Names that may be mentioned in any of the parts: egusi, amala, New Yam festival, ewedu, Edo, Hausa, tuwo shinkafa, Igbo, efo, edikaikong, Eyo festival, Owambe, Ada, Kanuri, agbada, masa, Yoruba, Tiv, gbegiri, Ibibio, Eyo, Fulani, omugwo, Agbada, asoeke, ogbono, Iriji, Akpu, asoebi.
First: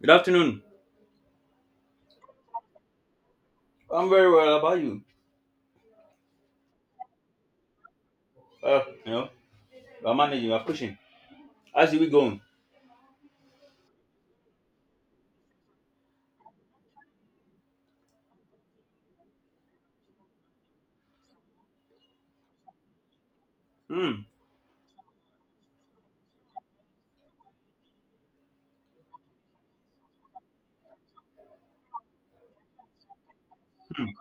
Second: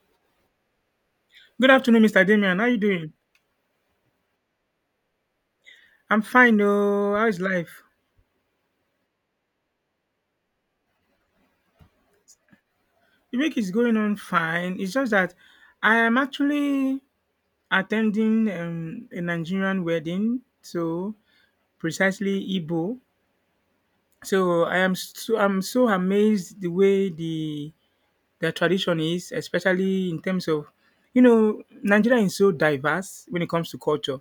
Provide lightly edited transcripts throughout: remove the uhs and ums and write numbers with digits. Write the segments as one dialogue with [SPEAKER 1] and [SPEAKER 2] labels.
[SPEAKER 1] Good afternoon.
[SPEAKER 2] Good afternoon, Mr. Damian. How you doing?
[SPEAKER 1] I'm very well. How about you?
[SPEAKER 2] I'm fine, oh. How is life?
[SPEAKER 1] Uh, you know, I'm managing. I'm pushing. How's the week going?
[SPEAKER 2] The week is going on fine. It's just that I am actually attending a Nigerian wedding, so precisely Igbo.
[SPEAKER 1] Hmm.
[SPEAKER 2] I'm so amazed the way the tradition is, especially in terms of you know Nigeria is so diverse when it comes to
[SPEAKER 1] Hmm.
[SPEAKER 2] culture.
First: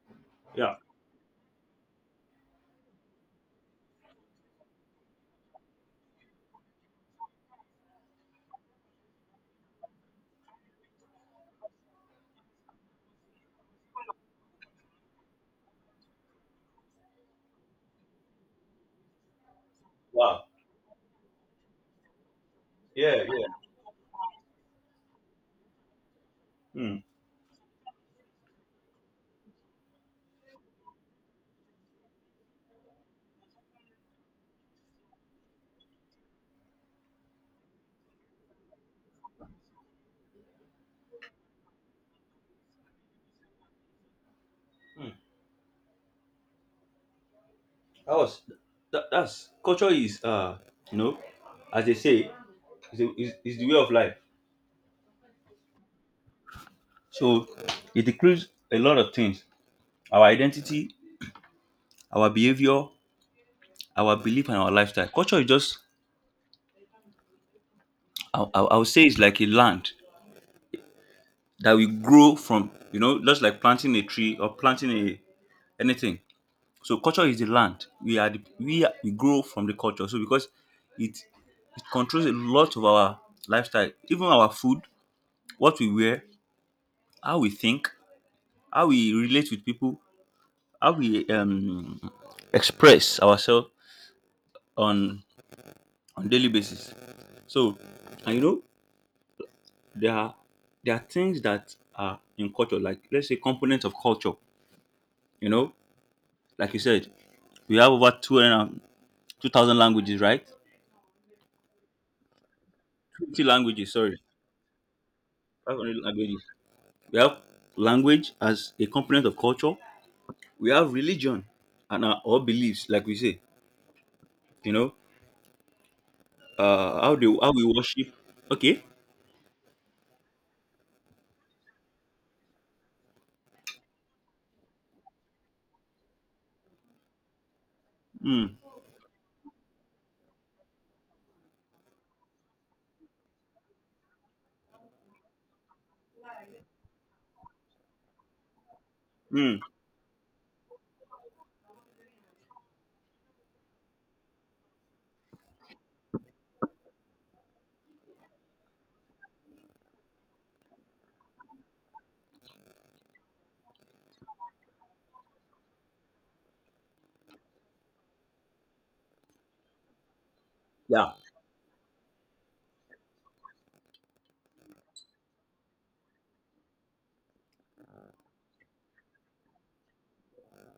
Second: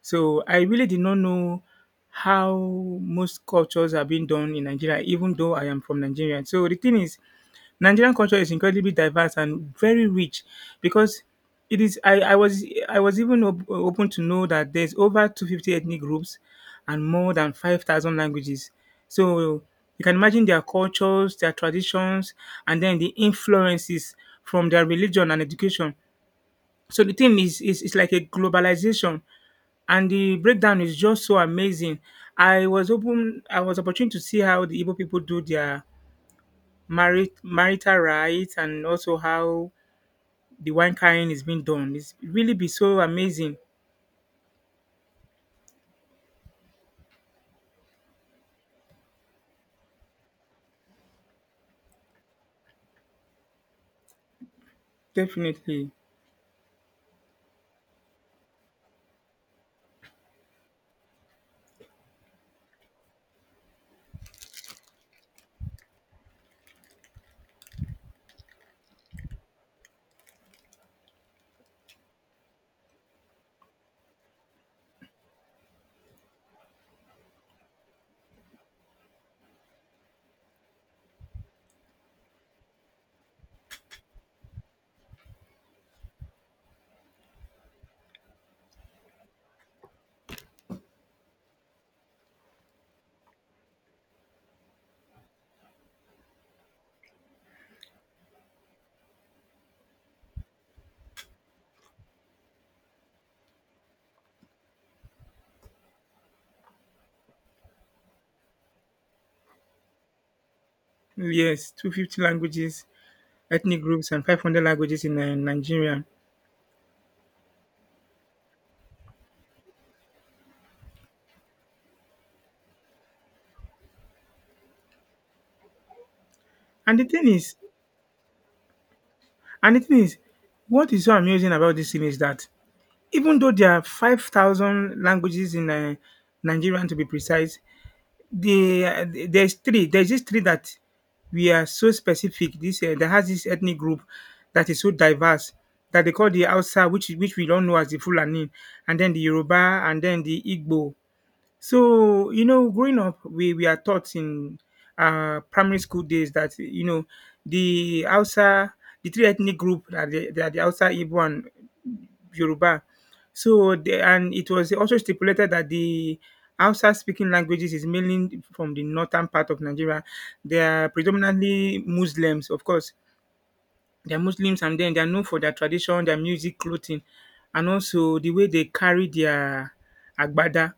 [SPEAKER 2] So I
[SPEAKER 1] Yeah.
[SPEAKER 2] really did not know how most cultures are being done in Nigeria, even though I am from Nigeria. So the thing is, Nigerian culture is incredibly diverse and very rich because it is. I was even open to know that there's over 250 ethnic groups and more than 5,000 languages. So you can imagine
[SPEAKER 1] Wow.
[SPEAKER 2] their cultures, their traditions, and then the
[SPEAKER 1] Yeah. Yeah.
[SPEAKER 2] influences from their religion and education.
[SPEAKER 1] Hmm.
[SPEAKER 2] So the thing is it's like a globalization and the breakdown is just so amazing. I was opportune to see how the Igbo people do their marital rights and also how the wine carrying is being done. It's really be so amazing.
[SPEAKER 1] Hmm. That was that's culture is, you know as they say, is the way of life.
[SPEAKER 2] Definitely.
[SPEAKER 1] So it includes a lot of things: our identity, our behavior, our belief, and our lifestyle. Culture is just I would say it's like a land that we grow from. You know, just like planting a tree or planting a anything. So culture is the land. We are the, we are, we grow from the culture. So because it it controls a lot of our lifestyle, even our food, what we wear, how we think, how we relate with people, how we express ourselves on on daily basis. So and there are there are things that are in culture, like let's say components of culture. You know, like you said, we have over two hundred and two thousand languages, right?
[SPEAKER 2] Yes, 250 languages,
[SPEAKER 1] 50
[SPEAKER 2] ethnic
[SPEAKER 1] languages,
[SPEAKER 2] groups
[SPEAKER 1] sorry,
[SPEAKER 2] and 500 languages in
[SPEAKER 1] 500
[SPEAKER 2] Nigeria.
[SPEAKER 1] languages. We have language as a component of culture. We have religion and our beliefs, like we say, you know,
[SPEAKER 2] And the
[SPEAKER 1] how they
[SPEAKER 2] thing
[SPEAKER 1] how
[SPEAKER 2] is,
[SPEAKER 1] we worship. Okay.
[SPEAKER 2] and the thing is, what is so amusing about this thing is that even though there are 5,000 languages in Nigerian to be precise,
[SPEAKER 1] Hmm.
[SPEAKER 2] the there's this three that we are so specific this that has this ethnic group that is so diverse that they call the Hausa, which is- which we don't know as the Fulani, and then the
[SPEAKER 1] Hmm.
[SPEAKER 2] Yoruba, and then the Igbo. So, you know, growing up, we are taught in primary school days that, you know, the Hausa, the three ethnic group, that the Hausa, Igbo, and Yoruba. So, the, and it was also stipulated that the Hausa speaking languages is mainly from the northern part of Nigeria. They are
[SPEAKER 1] Yeah.
[SPEAKER 2] predominantly Muslims, of course. They're Muslims and then they're known for their tradition, their music, clothing, and also the way they carry their agbada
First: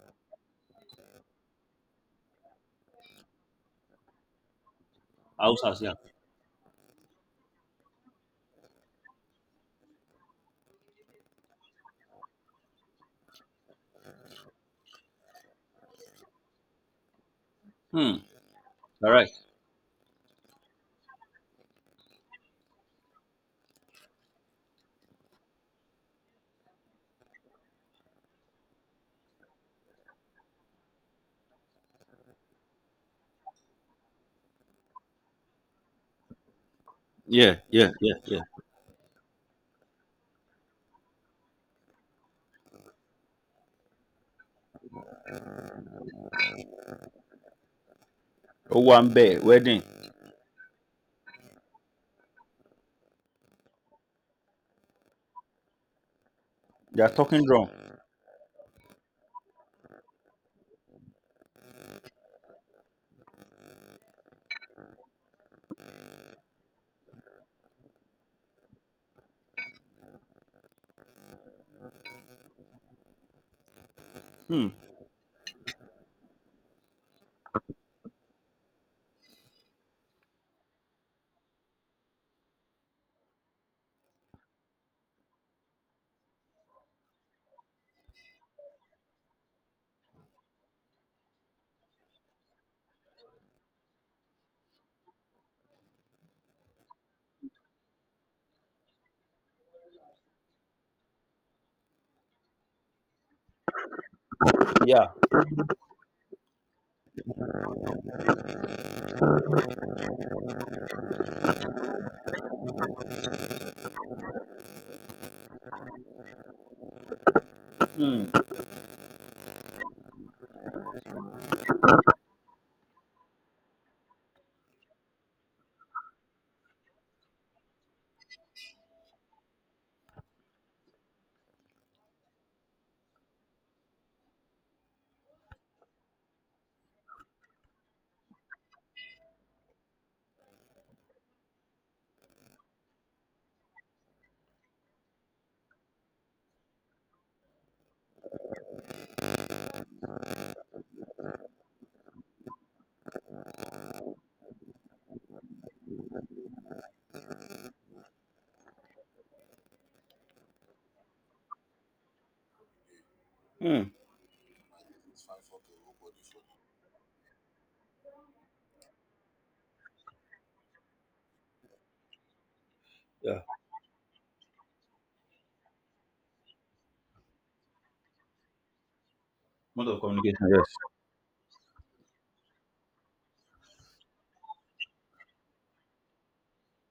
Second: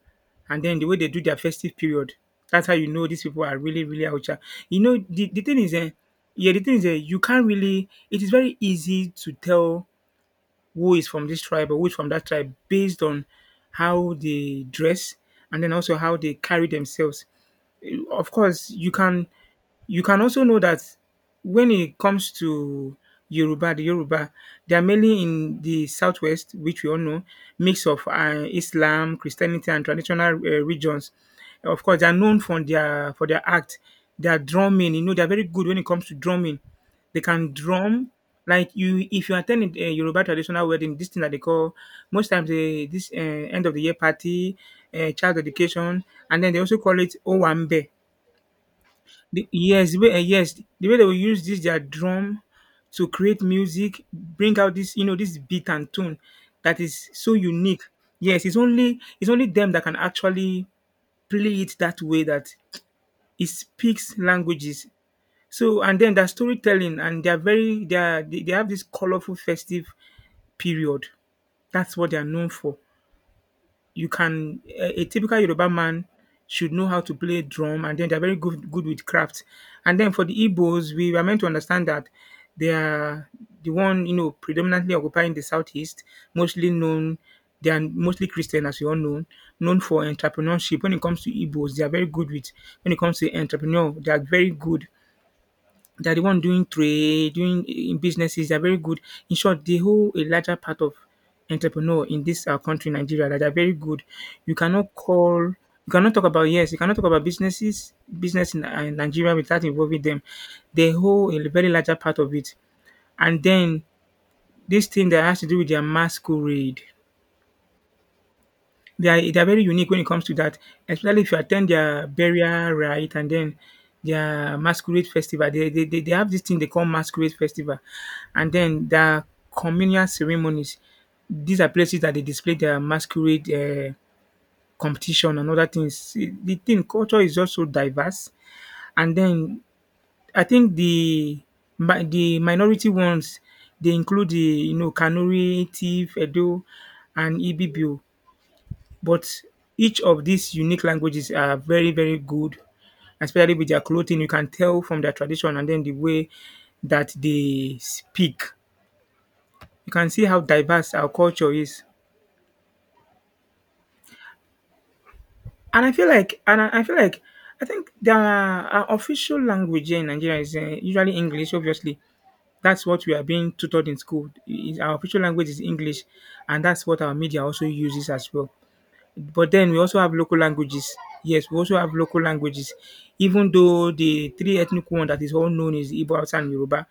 [SPEAKER 2] and then the way they do their festive period. That's how you know these people are really, really Hausa. You know, the thing is,
[SPEAKER 1] Houses.
[SPEAKER 2] eh,
[SPEAKER 1] Yeah.
[SPEAKER 2] yeah, the thing is, you can't really, it is very easy to tell who is from this tribe or who is from that tribe based on how they dress and then also how they carry themselves.
[SPEAKER 1] Hmm.
[SPEAKER 2] Of course you
[SPEAKER 1] All
[SPEAKER 2] can,
[SPEAKER 1] right.
[SPEAKER 2] you can also know that when it comes to Yoruba, the Yoruba, they are mainly in the southwest, which we all know, mix of Islam, Christianity, and traditional regions. Of course, they are known for their act, their drumming. You know, they are very good when it comes to drumming. They can
[SPEAKER 1] Yeah. Yeah.
[SPEAKER 2] drum
[SPEAKER 1] Yeah. Yeah.
[SPEAKER 2] like, you if you attend a Yoruba traditional wedding, this thing that they call most times eh, this end of the year party, child education, and then they also call it Owambe.
[SPEAKER 1] Oh, one bear
[SPEAKER 2] The,
[SPEAKER 1] wedding.
[SPEAKER 2] yes, the way they will use this their drum to create music, bring out this, you know, this beat and tone that
[SPEAKER 1] They
[SPEAKER 2] is
[SPEAKER 1] are
[SPEAKER 2] so
[SPEAKER 1] talking drum.
[SPEAKER 2] unique. Yes, it's only them that can actually play it that way, that it speaks languages. So, and then their storytelling, and they are very, they are they have this colorful festive period. That's what they are known for. You can
[SPEAKER 1] Hmm.
[SPEAKER 2] a, a typical Yoruba man should know how to play drum, and then they're very good with craft. And then for the Igbos, we were meant to understand that they are the one, you know, predominantly occupying the southeast, mostly known, they are mostly Christian, as you all know, known for entrepreneurship. When it comes to Igbos, they are very good with, when it comes to entrepreneur, they are very good, they are the one doing trade, doing in businesses. They are very good. In short, they hold a larger part of entrepreneur in this our country, Nigeria. That are very good. You cannot
[SPEAKER 1] Yeah.
[SPEAKER 2] call. You cannot talk about, yes. You cannot talk about businesses, business in Nigeria without involving them. They hold a very larger part of it. And then this thing that has to do with their masquerade.
[SPEAKER 1] Hmm.
[SPEAKER 2] They are very unique when it comes to that, especially if you attend their burial rite and then their masquerade festival. They have this thing they call masquerade festival, and then their communal ceremonies. These are places that they display their masquerade competition and other things. The thing, culture is also diverse, and then I think the the minority ones, they include the, you know, Kanuri, Tiv, Edo, and Ibibio. But each of these unique languages are very, very good, especially with their clothing. You can tell from their tradition and then the way that they speak. You can see how diverse our culture is.
[SPEAKER 1] Hmm.
[SPEAKER 2] And I feel like, I think the, our official language here in Nigeria is usually English. Obviously, that's what we are
[SPEAKER 1] Yeah.
[SPEAKER 2] being tutored in school. Is- our official language is English, and that's what our media also uses as well. But then we
[SPEAKER 1] Mode
[SPEAKER 2] also
[SPEAKER 1] of
[SPEAKER 2] have local
[SPEAKER 1] communication. Yes.
[SPEAKER 2] languages. Yes, we also have local languages. Even though the three ethnic one that is all known is Igbo, Hausa, and Yoruba,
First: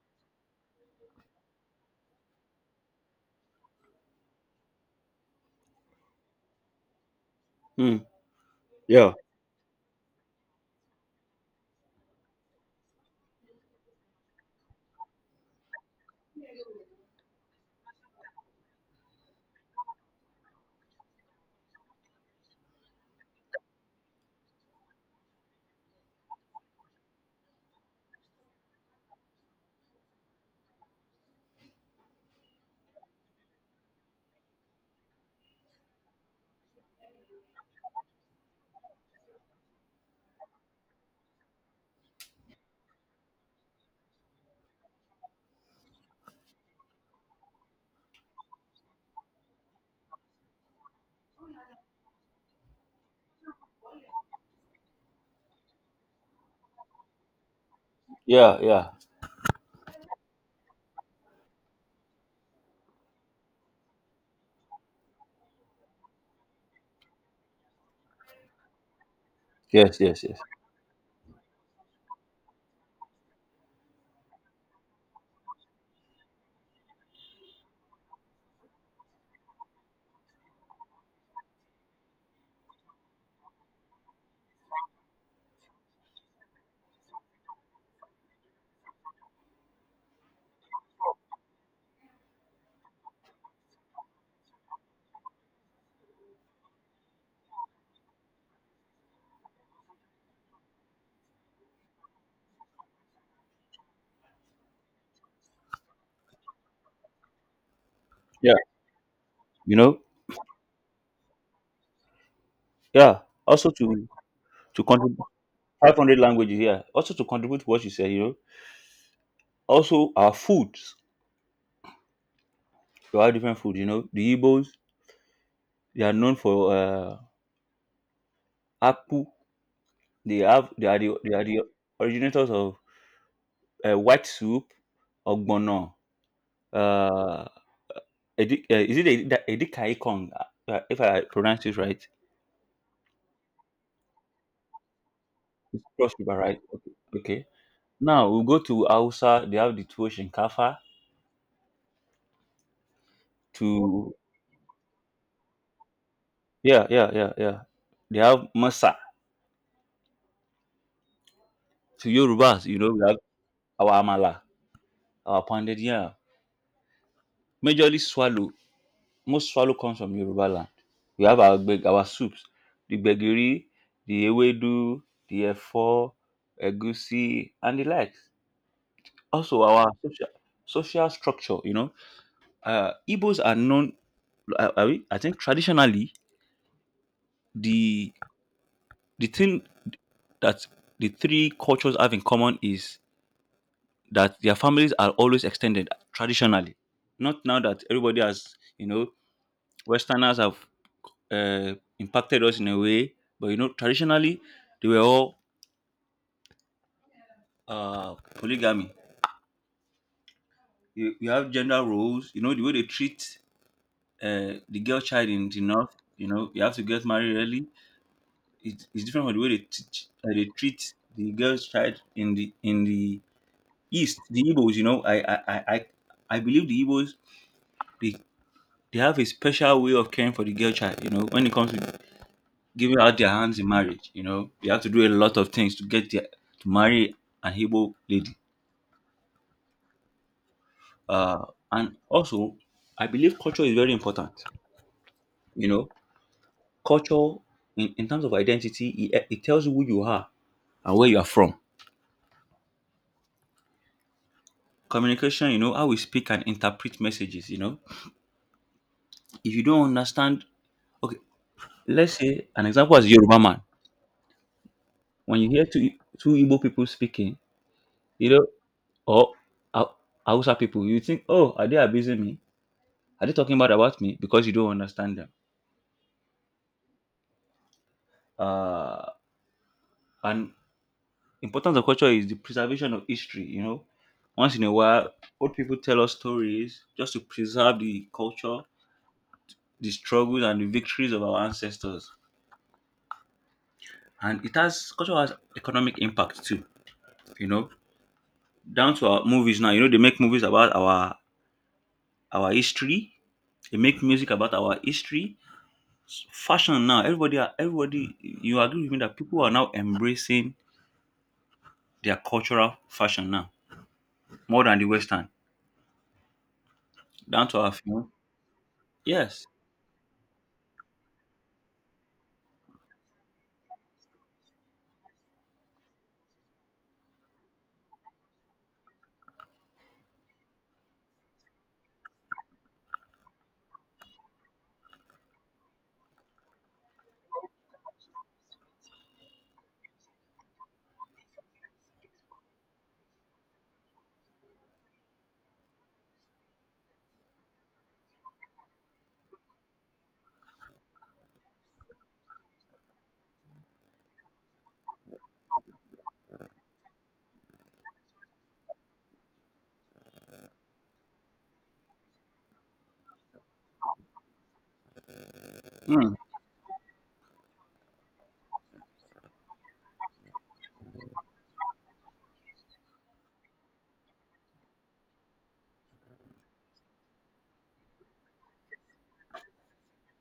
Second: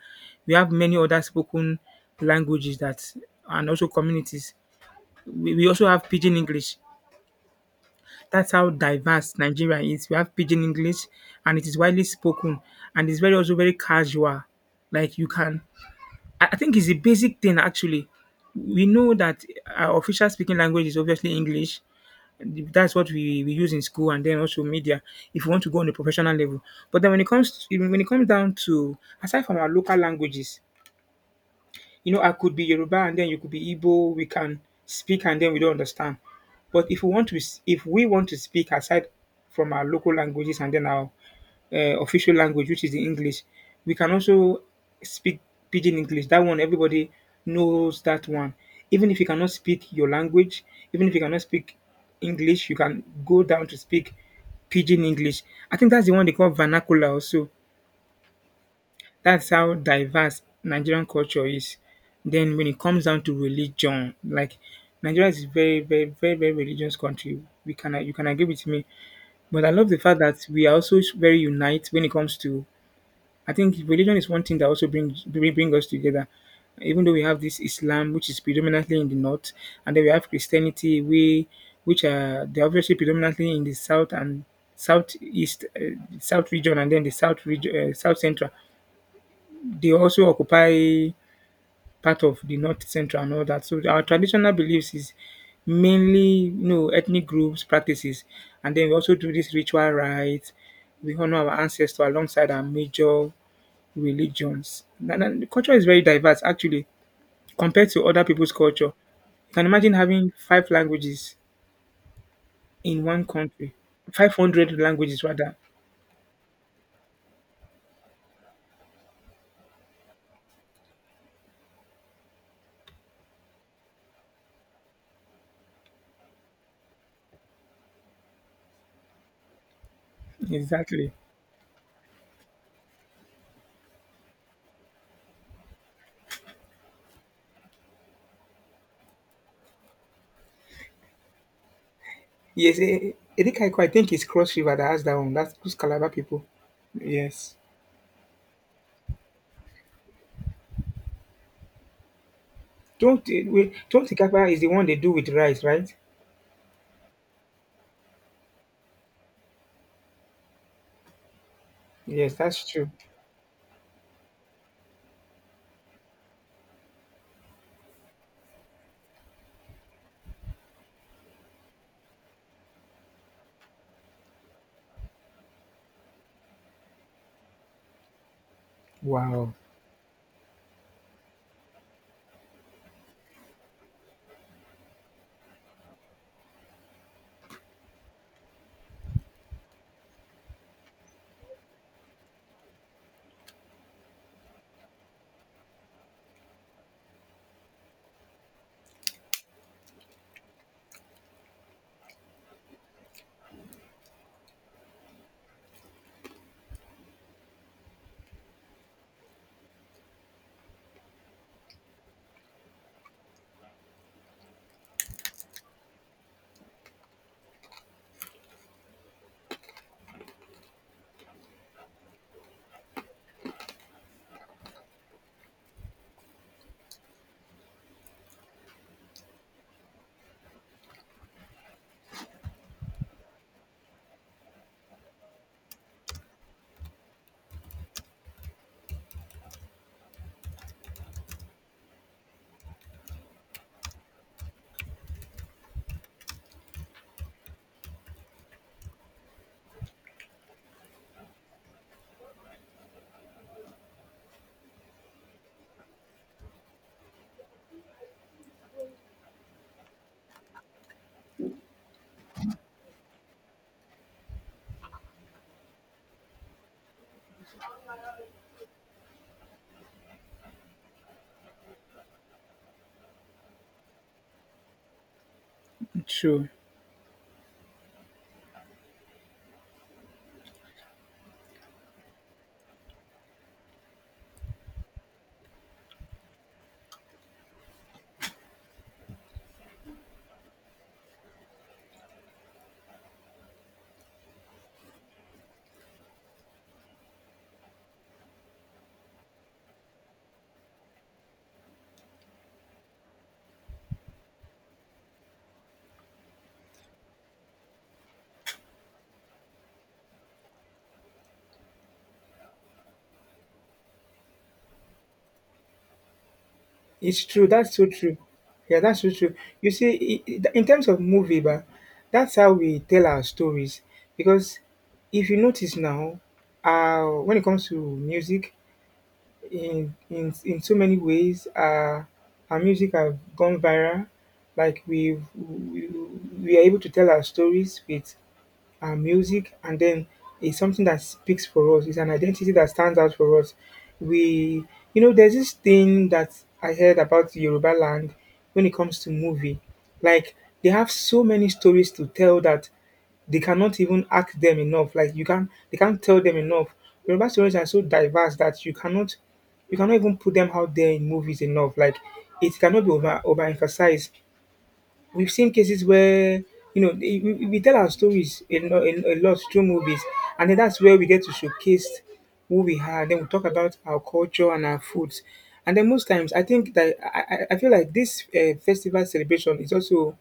[SPEAKER 2] we have many other spoken languages that, and also communities. We also have Pidgin English.
[SPEAKER 1] Hmm.
[SPEAKER 2] That's how
[SPEAKER 1] Yeah.
[SPEAKER 2] diverse Nigeria is. We have Pidgin English, and it is widely spoken, and it's very also very casual. Like you can, I think it's a basic thing actually. We know that our official speaking language is obviously English, that's what we use in school and then also media if you want to go on a professional level. But then when it comes to, when it comes down to, aside from our local languages, you know, I could be Yoruba and then you could be Igbo. We can speak and then we don't understand. But if we want to, if we want to speak aside from our local languages and then our official language, which is the English, we can also speak Pidgin English. That one, everybody knows that one. Even if you cannot speak your language, even if you cannot speak English, you can go down to speak Pidgin English. I think that's the one they call vernacular also.
[SPEAKER 1] Yeah. Yeah.
[SPEAKER 2] That's how diverse Nigerian culture is. Then when it comes down to religion, like, Nigeria is a very, very, very, very religious country. We can, you can agree with me, but I love the
[SPEAKER 1] Yes.
[SPEAKER 2] fact
[SPEAKER 1] Yes.
[SPEAKER 2] that
[SPEAKER 1] Yes.
[SPEAKER 2] we are also very unite when it comes to. I think religion is one thing that also bring us together. Even though we have this Islam, which is predominantly in the north, and then we have Christianity, we which are, they're obviously predominantly in the south and southeast, south region, and then the south region, south central, they also occupy part of the north, central, and all that. So our traditional beliefs is mainly, you know, ethnic groups practices, and then we also do this ritual rites. We honor our ancestors alongside our major religions. And the culture is very diverse actually compared to other people's
[SPEAKER 1] Yeah.
[SPEAKER 2] culture. You can
[SPEAKER 1] You
[SPEAKER 2] imagine
[SPEAKER 1] know.
[SPEAKER 2] having five languages in
[SPEAKER 1] Yeah.
[SPEAKER 2] one
[SPEAKER 1] Also
[SPEAKER 2] country,
[SPEAKER 1] to
[SPEAKER 2] 500
[SPEAKER 1] to contribute
[SPEAKER 2] languages rather.
[SPEAKER 1] 500 languages here. Also to contribute to what you said, also our foods. We have different food. The Igbos, they are known for Akpu. They are
[SPEAKER 2] Exactly.
[SPEAKER 1] the, they are the originators of white soup, ogbono, uh, is it edikaikong Kong? If I pronounce it right,
[SPEAKER 2] Yes, Erika Eko, I think it's Cross River that has that one. That's those
[SPEAKER 1] it's
[SPEAKER 2] Calabar
[SPEAKER 1] Cross River,
[SPEAKER 2] people.
[SPEAKER 1] right? Okay, okay.
[SPEAKER 2] Yes.
[SPEAKER 1] Now we go to Hausa. They have the tuwo shinkafa.
[SPEAKER 2] Tuwon wait, tuwon
[SPEAKER 1] To
[SPEAKER 2] shinkafa is the one they do with rice, right?
[SPEAKER 1] Yeah, yeah, yeah, yeah. They have masa. To
[SPEAKER 2] Yes,
[SPEAKER 1] Yorubas,
[SPEAKER 2] that's true.
[SPEAKER 1] we have our amala. Our pounded, yeah. Majorly swallow. Most swallow comes from Yoruba land. We have our soups, the gbegiri, the ewedu, the efo, egusi, and the likes.
[SPEAKER 2] Wow,
[SPEAKER 1] Also, our social structure. You know, Igbos are known. I think traditionally, the the thing that the three cultures have in common is that their families are always extended. Traditionally, not now that everybody has, Westerners have uh, impacted us in a way. But traditionally, they were all polygamy. You have gender roles. You know the way they treat the girl child in the north. You know you have to get married early. It's different from the way they treat the girl child in the east. The Igbos, you know, I believe the Igbos they they have a special way of caring for the girl child. You know when it comes to giving out their hands in marriage. You know, they have to do a lot of things to marry an Igbo lady. Uh, and also, I believe culture is very important. You know, culture in terms of identity, it tells you who you are and where you are from. Communication, how we speak and interpret messages. If you don't understand, okay, let's say an example as Yoruba man. When you hear two Igbo people speaking, you know, or Hau- Hausa people, you think, oh, are they abusing me? Are they talking bad about me because you don't understand them?
[SPEAKER 2] true.
[SPEAKER 1] Uh, and importance of culture is the preservation of history. You know, once in a while, old people tell us stories just to preserve the culture, the struggles, and the victories of our ancestors. And it has culture has economic impact too. You know, down to our movies now. You know, they make movies about our history. They make music about our history. Fashion now, you agree with me that people are now embracing their cultural fashion now, more than the Western,
[SPEAKER 2] It's true.
[SPEAKER 1] down to our
[SPEAKER 2] That's so
[SPEAKER 1] film.
[SPEAKER 2] true. Yeah, that's so true.
[SPEAKER 1] Yes.
[SPEAKER 2] You see, in terms of movie, but that's how we tell our stories. Because if you notice now, when it comes to music, in so many ways, our music have gone viral. Like we've, we we are able to tell our stories with our music, and then it's something that speaks for us, it's an identity that stands out for us. We You know, there's this thing that I heard about Yoruba land. When it comes to movie, like, they have so many stories to tell that they cannot even ask them enough. Like, you can, they can't tell them enough. Yoruba stories are so diverse that you cannot, you cannot even put them out there in movies enough. Like, it cannot be overemphasized. We've seen cases
[SPEAKER 1] Mm.
[SPEAKER 2] where, you know, we tell our stories a lot through movies, and then that's where we get to showcase who we are. Then we talk about our culture and our foods, and then most times I think that, I feel like this festival celebration is also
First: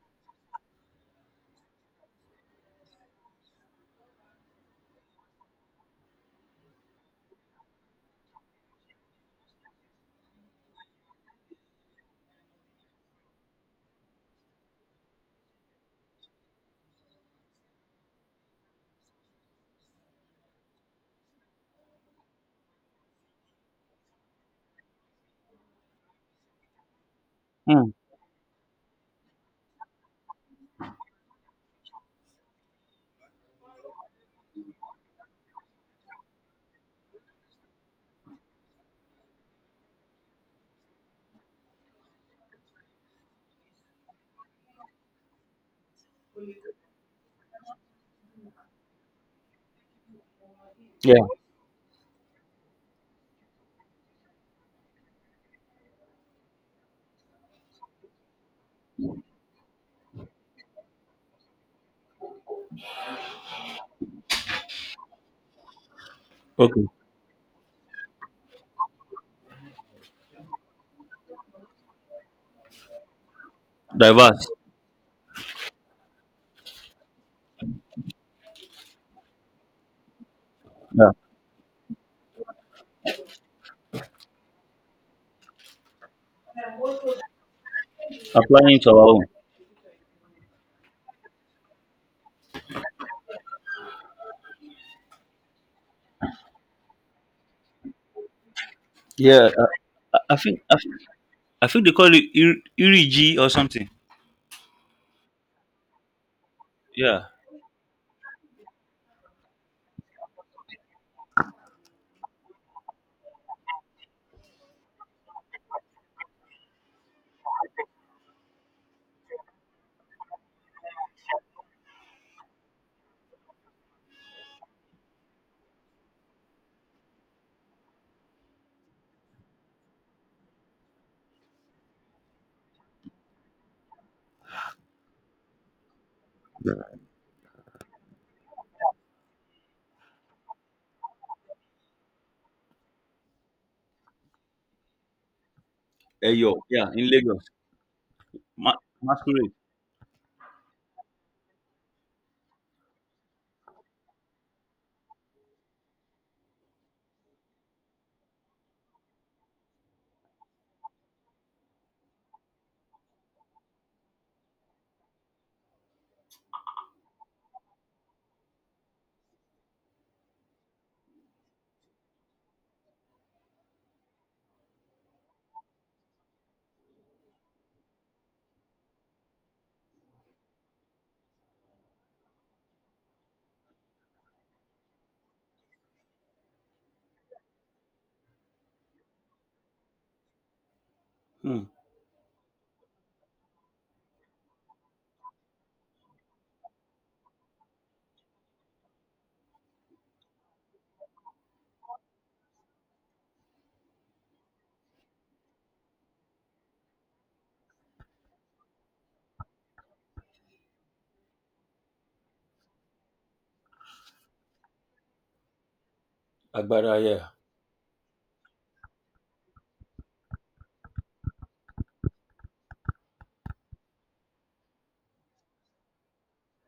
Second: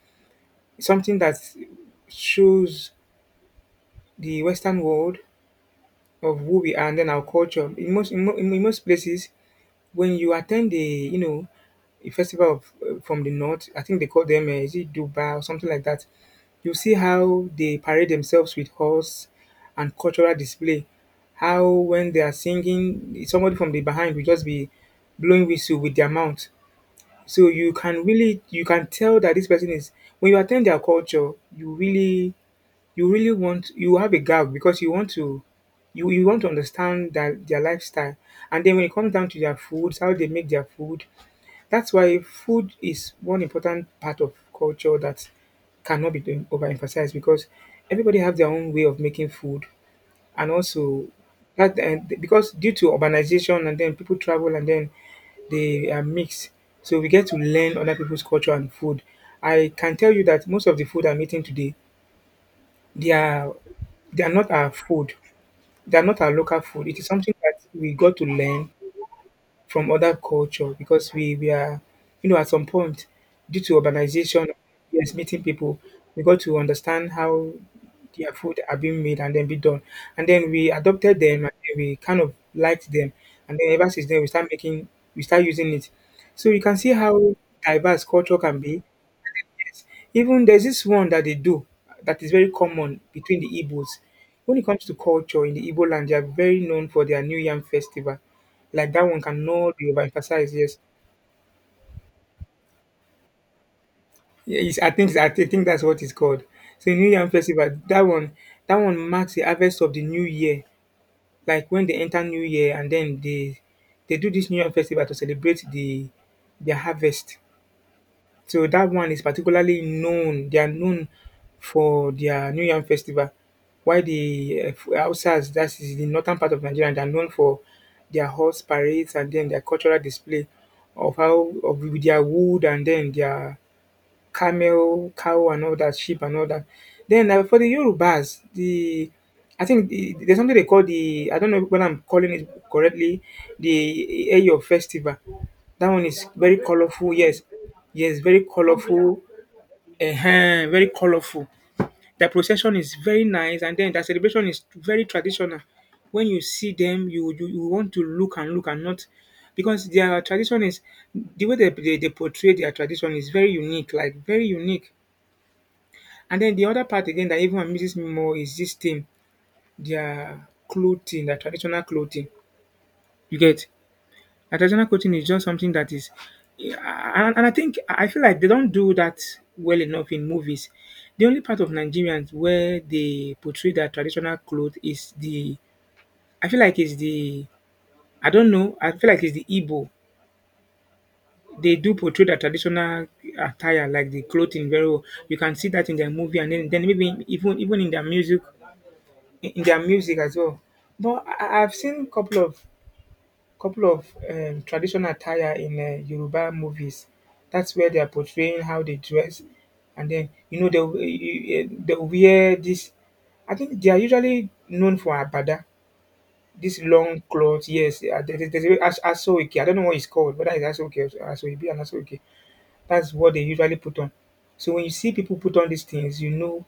[SPEAKER 2] something that shows the Western world of who we are and then our culture. In most places, when you attend a a festival of, from the north, I think they call them is it Dubai or something like that. You see how they parade themselves with horse and cultural display. How when they are singing, somebody from the behind will just be blowing whistle with their mouth. So
[SPEAKER 1] Mm.
[SPEAKER 2] you can tell that this person is. When you attend their culture, you really want you have a gap because you want to understand that their lifestyle. And then when it comes down to their foods, how they make their food, that's why food is one important part of culture that cannot be overemphasized because everybody have their own way of making food and also
[SPEAKER 1] Yeah.
[SPEAKER 2] that and because due to urbanization and then people travel and then they are mixed. So we get to learn other people's culture and food. I can tell you that most of the food I'm eating today, they are they are not our food. They are not our local
[SPEAKER 1] Okay.
[SPEAKER 2] food. It is something that we got to learn from other culture because we are at some point due to urbanization,
[SPEAKER 1] Diverse.
[SPEAKER 2] yes, meeting people, we got to understand how their food are being made and then be done, and then we
[SPEAKER 1] Yeah.
[SPEAKER 2] adopted them and then we kind of liked them, and then ever since then we start using it. So you can see how diverse culture can
[SPEAKER 1] Applying
[SPEAKER 2] be.
[SPEAKER 1] to our own.
[SPEAKER 2] Even there's this one that they do that is very common between the Igbos. When it comes to culture in the Igbo land, they are very known for their New Yam festival. Like that one
[SPEAKER 1] Yeah.
[SPEAKER 2] cannot be
[SPEAKER 1] I, I
[SPEAKER 2] overemphasized.
[SPEAKER 1] think
[SPEAKER 2] Yes.
[SPEAKER 1] I, think- I think they call it Iriji or something.
[SPEAKER 2] Yeah, it's, I think that's what it's called. So New
[SPEAKER 1] Yeah.
[SPEAKER 2] Yam festival, that one marks the harvest of the new year. Like when they enter New Year, and then they do this New Yam festival to celebrate the their harvest. So dat one is particularly known, they are known for their new yam festival, while the Hausas, dat is the northern part of Nigeria, they are known for their horse parades and den their cultural display of how of their wood and den their camel, cow, and all that, sheep, and all that. Then for the Yorubas, there's something they call the, I don't know whether I'm calling it correctly, the Eyo festival. That one is
[SPEAKER 1] Eyo.
[SPEAKER 2] very
[SPEAKER 1] Yeah, in
[SPEAKER 2] colorful. Yes,
[SPEAKER 1] Lagos.
[SPEAKER 2] yes, very
[SPEAKER 1] Ma-
[SPEAKER 2] colorful.
[SPEAKER 1] Masquerade.
[SPEAKER 2] Very colorful. The procession is very nice, and then the celebration is very traditional. When you see them, you want to look and look and not, because their tradition is the way they portray their tradition is very unique, like very unique. And then the other part again that even amazes me more is this thing, their clothing, their traditional clothing. You get Their traditional clothing is just something that is, yeah, and I think I feel like they don't do that well enough in movies. The only part of Nigerians where they portray their traditional clothes is the, I feel like it's the, I don't know, I feel like it's the Igbo.
[SPEAKER 1] Mm.
[SPEAKER 2] They do portray their traditional attire, like the clothing, very well. You can see that in their movie, and then maybe even in their music, in their music as well. But I've seen couple of traditional attire in Yoruba movies. That's where they are portraying how they dress, and then you know they will- they will wear this. I think they are usually known for abada, this
[SPEAKER 1] Agbada.
[SPEAKER 2] long
[SPEAKER 1] Yeah.
[SPEAKER 2] cloth. Yes, eh, there's a asoeke. I don't know what it's called, whether it's asoeke or asoebi and asoeke. That's what they usually put on. So when you see people put on these things, you know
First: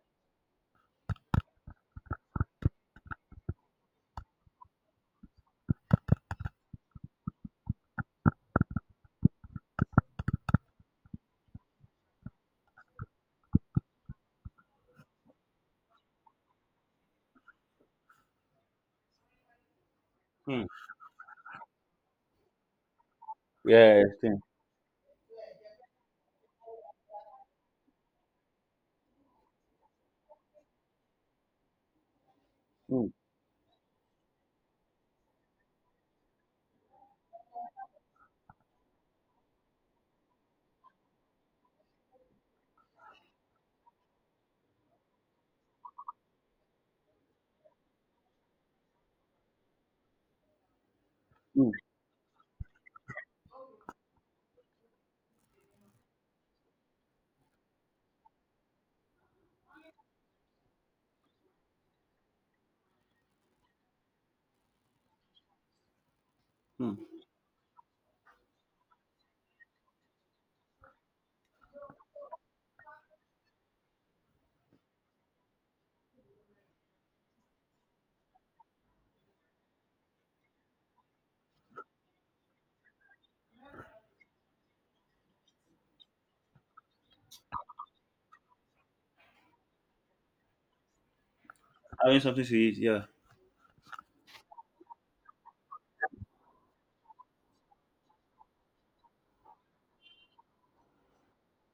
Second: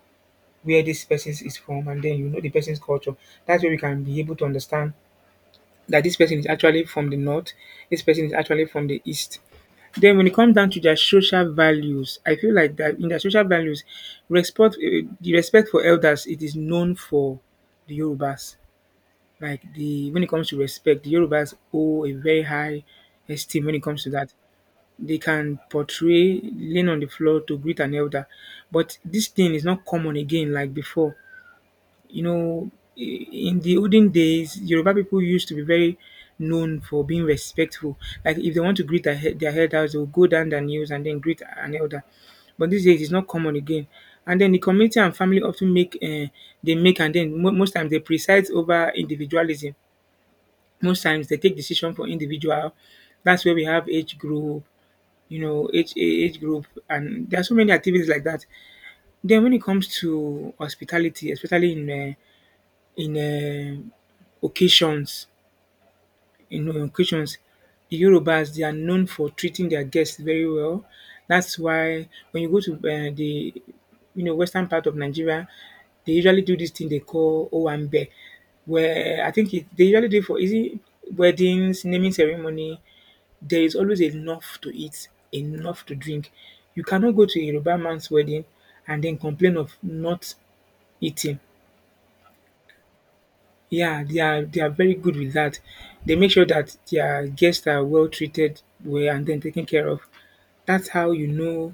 [SPEAKER 2] where this person is from and then you know the person's culture. That's where we can be able to understand that this person is actually from the north, this person is actually from the east. Then when it comes down to their social values, I feel like that in their social values, respect the respect for elders, it is known for the Yorubas. Like the when it comes to
[SPEAKER 1] Mm.
[SPEAKER 2] respect, the Yorubas owe a very high esteem when it
[SPEAKER 1] Yeah.
[SPEAKER 2] comes to that.
[SPEAKER 1] Thing.
[SPEAKER 2] They can portray laying on the floor to greet an elder, but this thing is not common again like before. You know,
[SPEAKER 1] Mm.
[SPEAKER 2] in the olden days, Yoruba people used to be very known for being respectful. Like if they want to greet their elders, they will go down their knees and then greet an elder. But these days, it's not common again. And then the community and family often make and then most times they preside over individualism. Most times they take
[SPEAKER 1] Mm.
[SPEAKER 2] decision for individual. That's where we have age group, you know, age group, and there are so many activities like that. Then when it comes to hospitality, especially in in um occasions. In
[SPEAKER 1] Mm.
[SPEAKER 2] occasions, the Yorubas, they are known for treating their guests very well. That's why when you go to the western part of Nigeria, they usually do this thing they call Owambe, where I think they usually do it for easy weddings, naming ceremony. There is always enough to eat, enough to drink. You cannot go to a Yoruba man's wedding and then complain of not eating.
[SPEAKER 1] Having something to eat. Yeah.
[SPEAKER 2] Yeah, they are very good with that. They make sure that their guests are well treated, well and then taken care of. That's how you know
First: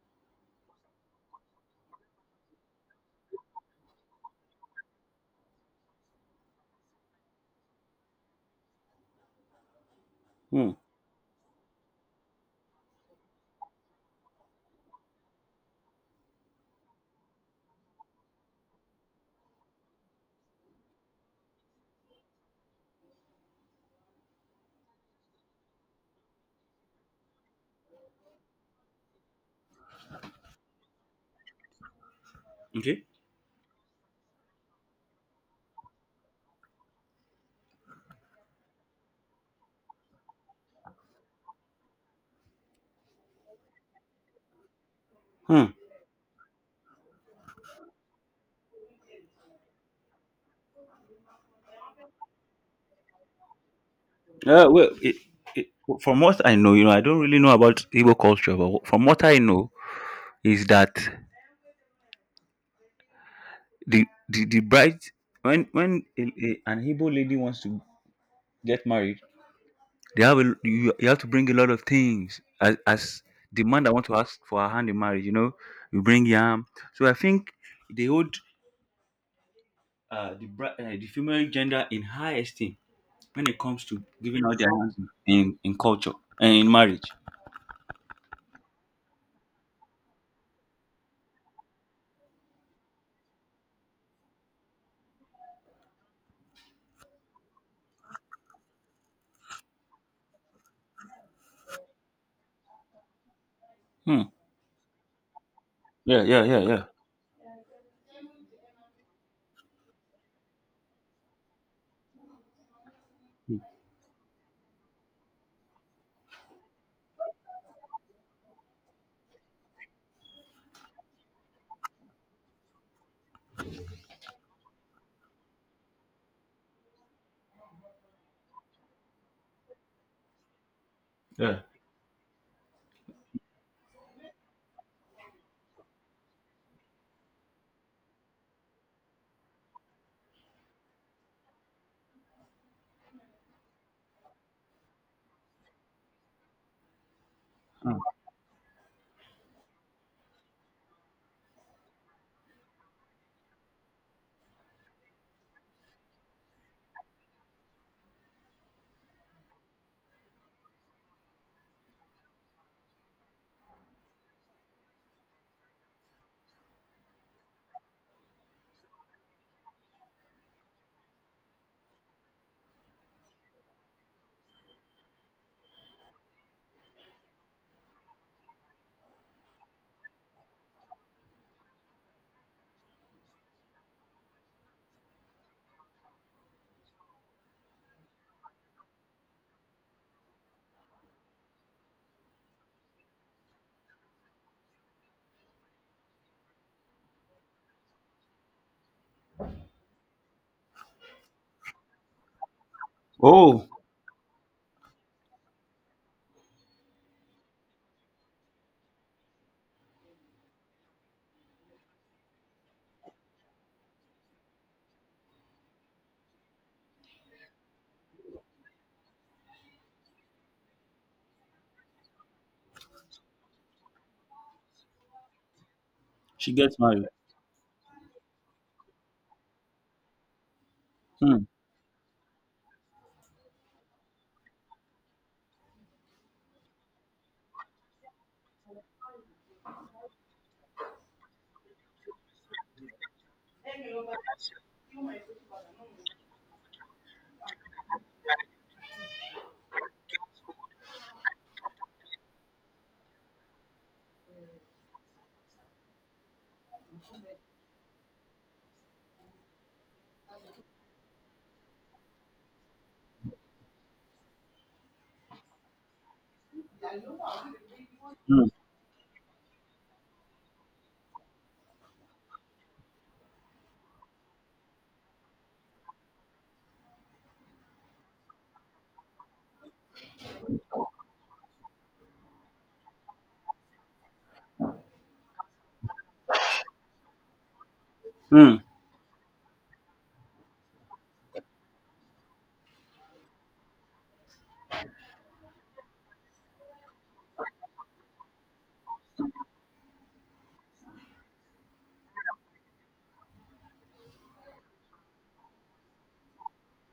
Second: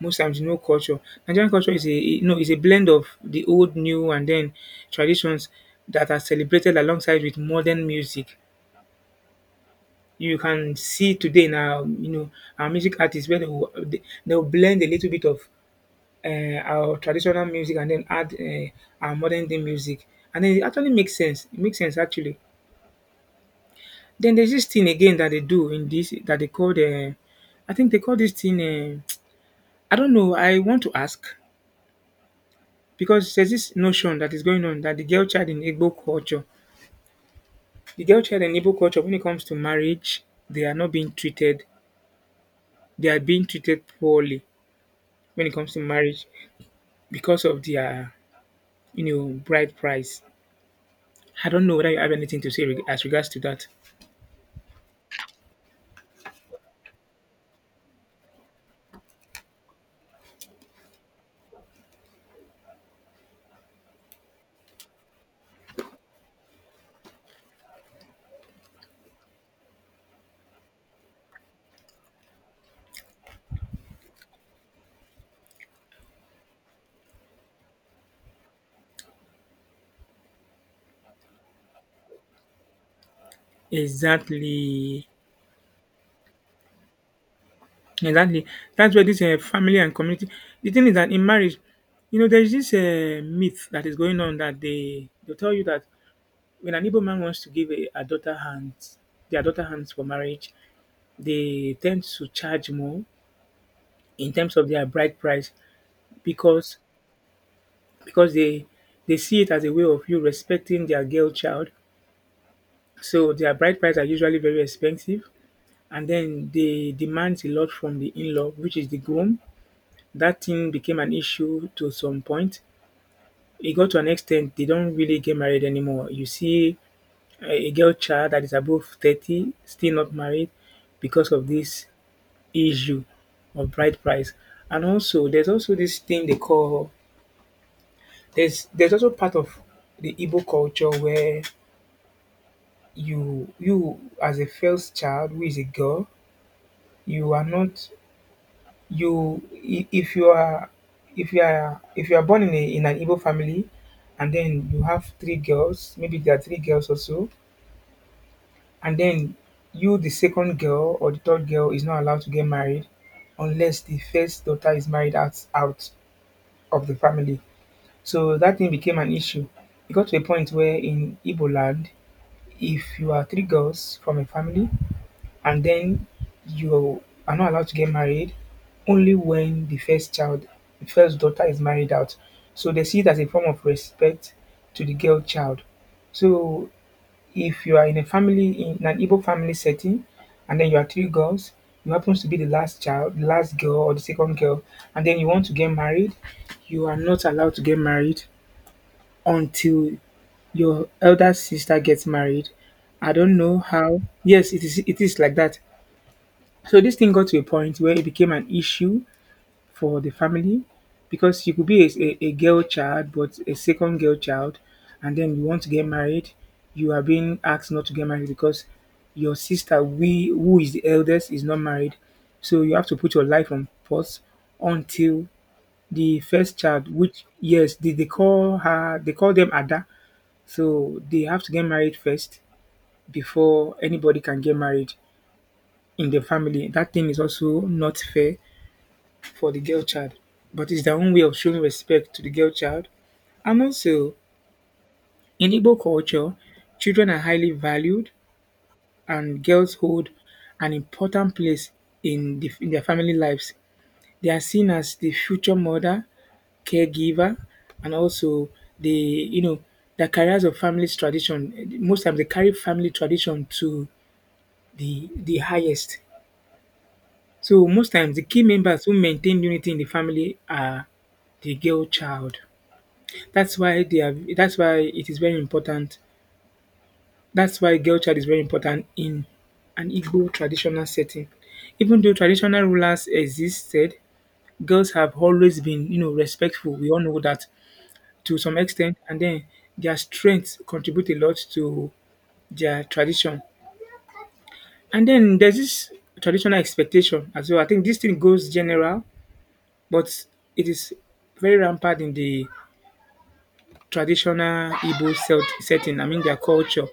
[SPEAKER 2] most times you know culture. Nigerian culture is a, you know, is a blend of the old, new, and then traditions that are celebrated alongside with modern music. You
[SPEAKER 1] Mm.
[SPEAKER 2] can see today now, you know, our music artists where they'll blend a little bit of our traditional music and then add our modern day music, and then it actually makes sense. It makes sense actually. Then there's this thing again that they do in this that they call the, I think they call this thing. Uh, I don't know. I want to ask
[SPEAKER 1] Okay.
[SPEAKER 2] because there's this notion that is going on that the girl child in Igbo culture, when it comes to marriage, they are not being treated. They are being treated poorly when it comes
[SPEAKER 1] Hmm.
[SPEAKER 2] to marriage because of their, you know, bride price. I don't know whether you have anything to say as regards to that.
[SPEAKER 1] Yeah, well, it, from what I know, I don't really know about Igbo culture, but from what I know is that the bride when an Igbo lady wants to get married, you have to bring a lot of things as the man that want to ask for her hand in marriage. You know, you bring yam. So I think they hold the female gender in high esteem when it comes to giving out their hands
[SPEAKER 2] Exactly.
[SPEAKER 1] in culture and in marriage.
[SPEAKER 2] Exactly. That's where this family and community. The thing is that in marriage, you know, there is this myth that is going on that they tell you that when an Igbo man wants to give a daughter hands, their daughter hands for marriage, they tend to charge more
[SPEAKER 1] Hmm.
[SPEAKER 2] in terms of their bride price,
[SPEAKER 1] Yeah, yeah, yeah,
[SPEAKER 2] because
[SPEAKER 1] yeah,
[SPEAKER 2] because they they see it as a way of you respecting their girl child. So their bride price are usually very expensive, and then they demand a lot from the in-law, which is the groom. That thing became an issue to some point. It got to an extent they don't really get married anymore. You see a girl child that is above 30 still not married because of
[SPEAKER 1] yeah.
[SPEAKER 2] this issue of bride price. And also there's also this thing they call there's also part of the Igbo culture where you as a first child who is a girl, you are not
[SPEAKER 1] Hmm.
[SPEAKER 2] you I- if you are if you are born in a in an Igbo family and then you have three girls, maybe there are three girls or so, and then you the second girl or the third girl is not allowed to get married unless the first daughter is married out of the family. So that thing became an issue. It got to a point where in Igbo land, if you are three girls from a family and then you are not allowed to get married, only when the first child, the first daughter is married out. So they see it as a form of respect to the girl child. So if you are in an Igbo family setting and then you are three girls, you happens to be the last child, the last girl or the second girl, and then you want to get married, you are not allowed to get married until your elder sister gets married. I don't know
[SPEAKER 1] Oh,
[SPEAKER 2] how. Yes, it is. It is like that. So this thing got to a point where it became an issue for the family, because you could be a girl child, but a second girl child, and then you want to get married. You are being asked not to get married because your sister, we who is the eldest, is not married. So you have to put your life on pause until the
[SPEAKER 1] she
[SPEAKER 2] first
[SPEAKER 1] gets
[SPEAKER 2] child,
[SPEAKER 1] married.
[SPEAKER 2] which, yes, they call them Ada. So they have
[SPEAKER 1] Hmm.
[SPEAKER 2] to get married first before anybody can get married in the family. That thing is also not fair for the girl child, but it's their own way of showing respect to the girl child. And also, in Igbo culture, children are highly valued and girls hold an important place in their family lives. They are seen as the future mother, caregiver, and also the, you know, the carriers of family's tradition. Most times they carry family tradition to the highest. So most times the key
[SPEAKER 1] Hmm.
[SPEAKER 2] members who maintain unity in the family are the girl child. That's why it is very important. That's why girl child is very important in an Igbo traditional setting. Even though traditional rulers existed, girls have always been respectful. We all know that, to some
[SPEAKER 1] Hmm.
[SPEAKER 2] extent, and then their strength contribute a lot to their tradition. And then there's this traditional expectation as well. I think this thing goes general, but it is very rampant in the traditional Igbo setting, I mean their culture.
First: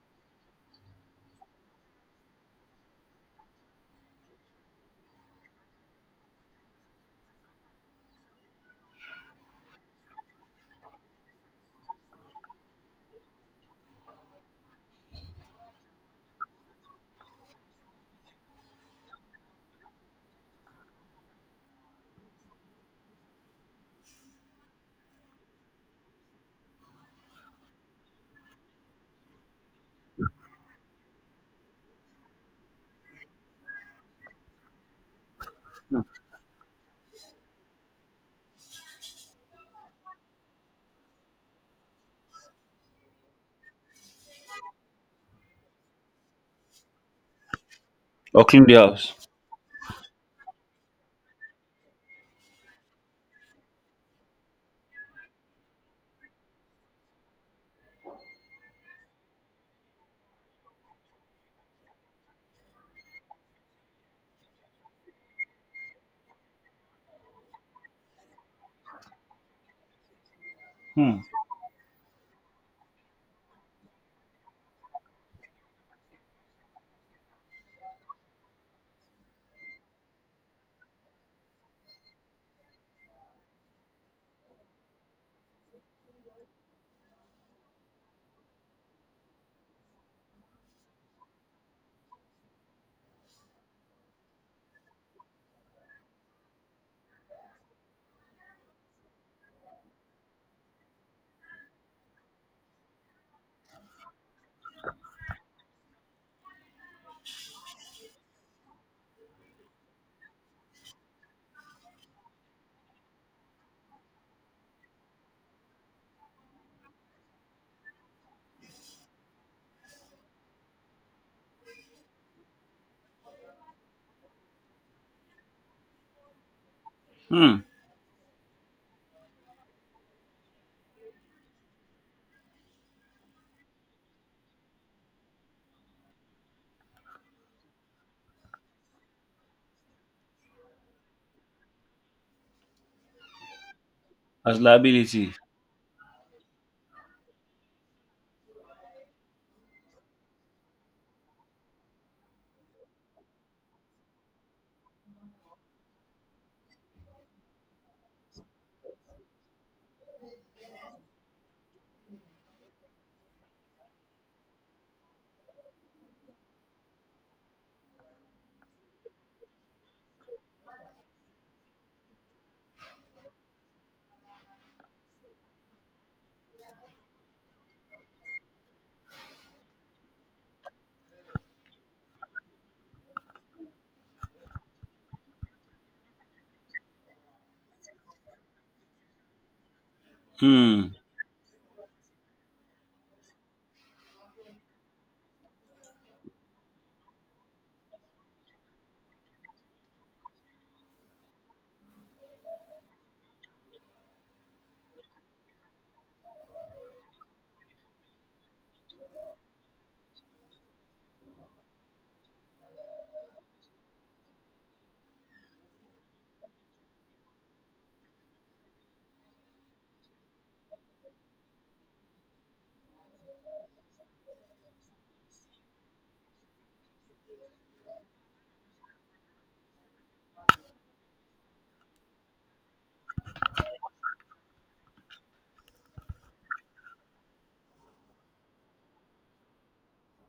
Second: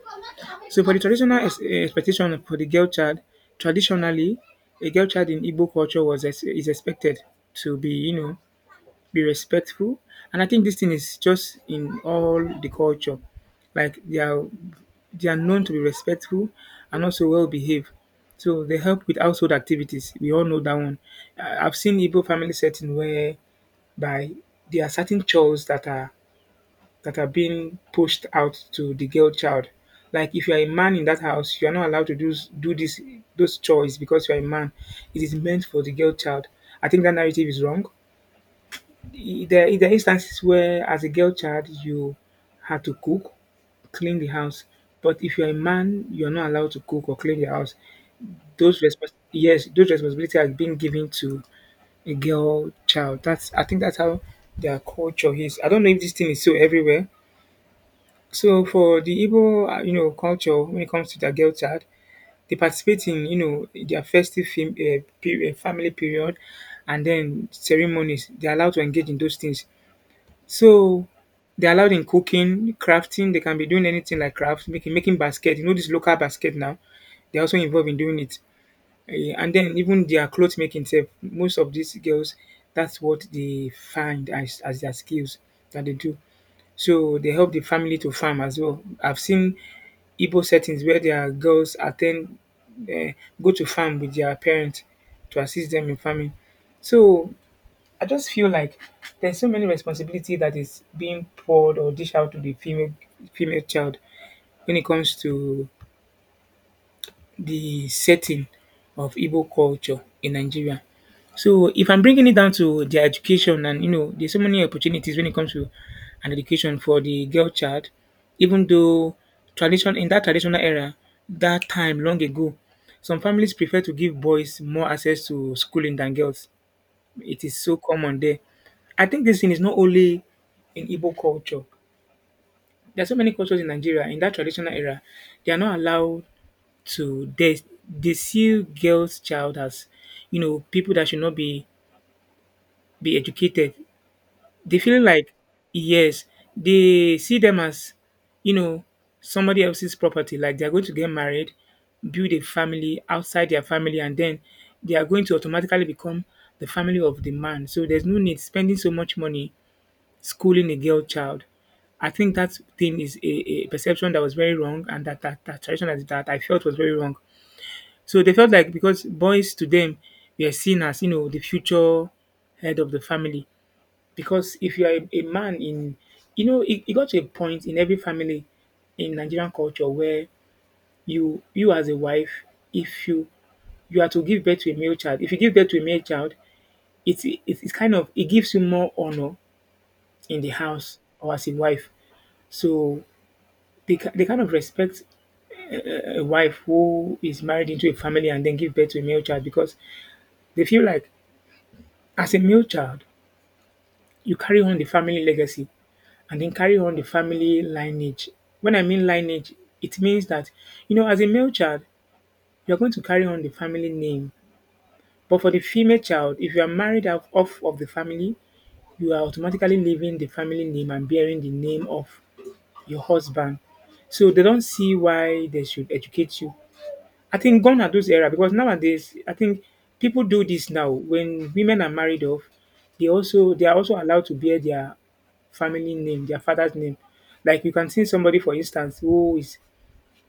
[SPEAKER 2] So for the traditional expectation for the girl child, traditionally, a girl child in Igbo culture is expected to be respectful. And I think this thing is just in all the culture. Like, they are known to be respectful and also well behaved. So they help with household activities. We all know that one. I've seen Igbo family setting where by there are certain chores that are being pushed out to the girl child. Like, if you are a man in that house, you are not allowed to do this those chores because you are a man. It is meant for the girl child. I think that narrative is wrong. There are instances where, as a girl child, you had to cook, clean the house. But if you're a man, you're not allowed to cook or clean the house.
[SPEAKER 1] Or clean the house.
[SPEAKER 2] Yes, those responsibilities are being given to a girl child. That's I think that's how their culture is. I don't know if this thing is so everywhere. So for the Igbo culture, when it comes to their girl child, they participate in their festive family period, and then ceremonies. They're allowed to engage in those things. So
[SPEAKER 1] Hmm.
[SPEAKER 2] they're allowed in cooking, crafting. They can be doing anything like craft, making basket. You know this local basket now. They're also involved in doing it. And then, even their clothes making. Self, most of these girls, that's what they find as their skills that they do. So they help the family to farm as well. I've seen Igbo settings where their girls eh, go to farm with their parents to assist them in farming. So I just feel like there's so many responsibility that is being poured or dished out to the female child when it comes to the setting of Igbo culture in Nigeria. So if I'm bringing it down to their education, and, there's so many opportunities when it comes to an education for the girl child, even though tradition in that traditional era, that time long ago, some families prefer to give boys more access to schooling than girls. It
[SPEAKER 1] Hmm.
[SPEAKER 2] is so common there. I think this thing is not only in Igbo culture. There are so many cultures in Nigeria. In that traditional era, they are not allowed to, they see girls' child as, people that should not be be educated.
[SPEAKER 1] As
[SPEAKER 2] They feel
[SPEAKER 1] liability.
[SPEAKER 2] like, yes, they see them as, you know somebody else's property. Like, they are going to get married, build a family outside their family, and then they are going to automatically become the family of the man. So there's no need spending so much money schooling a girl child. I think that thing is a perception that was very wrong, and that tradition, that I felt was very wrong. So they felt like, because boys, to them, were seen as, the future head of the family. Because if you are a man in, you know, it got to a point in every family in Nigerian culture where you, as a wife, if you are to give birth to a male child, if you give birth to a male child, it's kind of it gives you more honor in the
[SPEAKER 1] Mm,
[SPEAKER 2] house or as a wife. So they kind of respect a wife who is married into a family and then give birth to a male child, because they feel like, as a male child, you carry on the family legacy and then carry on the family lineage. When I mean lineage, it means that, as a male child, you're going to carry on the family name. But for the female child, if you are married off of the family, you are automatically leaving the family name and bearing the name of your husband. So they don't see why they should educate you. I think gone are those era, because nowadays, I think people do this now. When women are married off, they are also allowed to bear their family name, their father's name. Like, you can see somebody, for instance, who is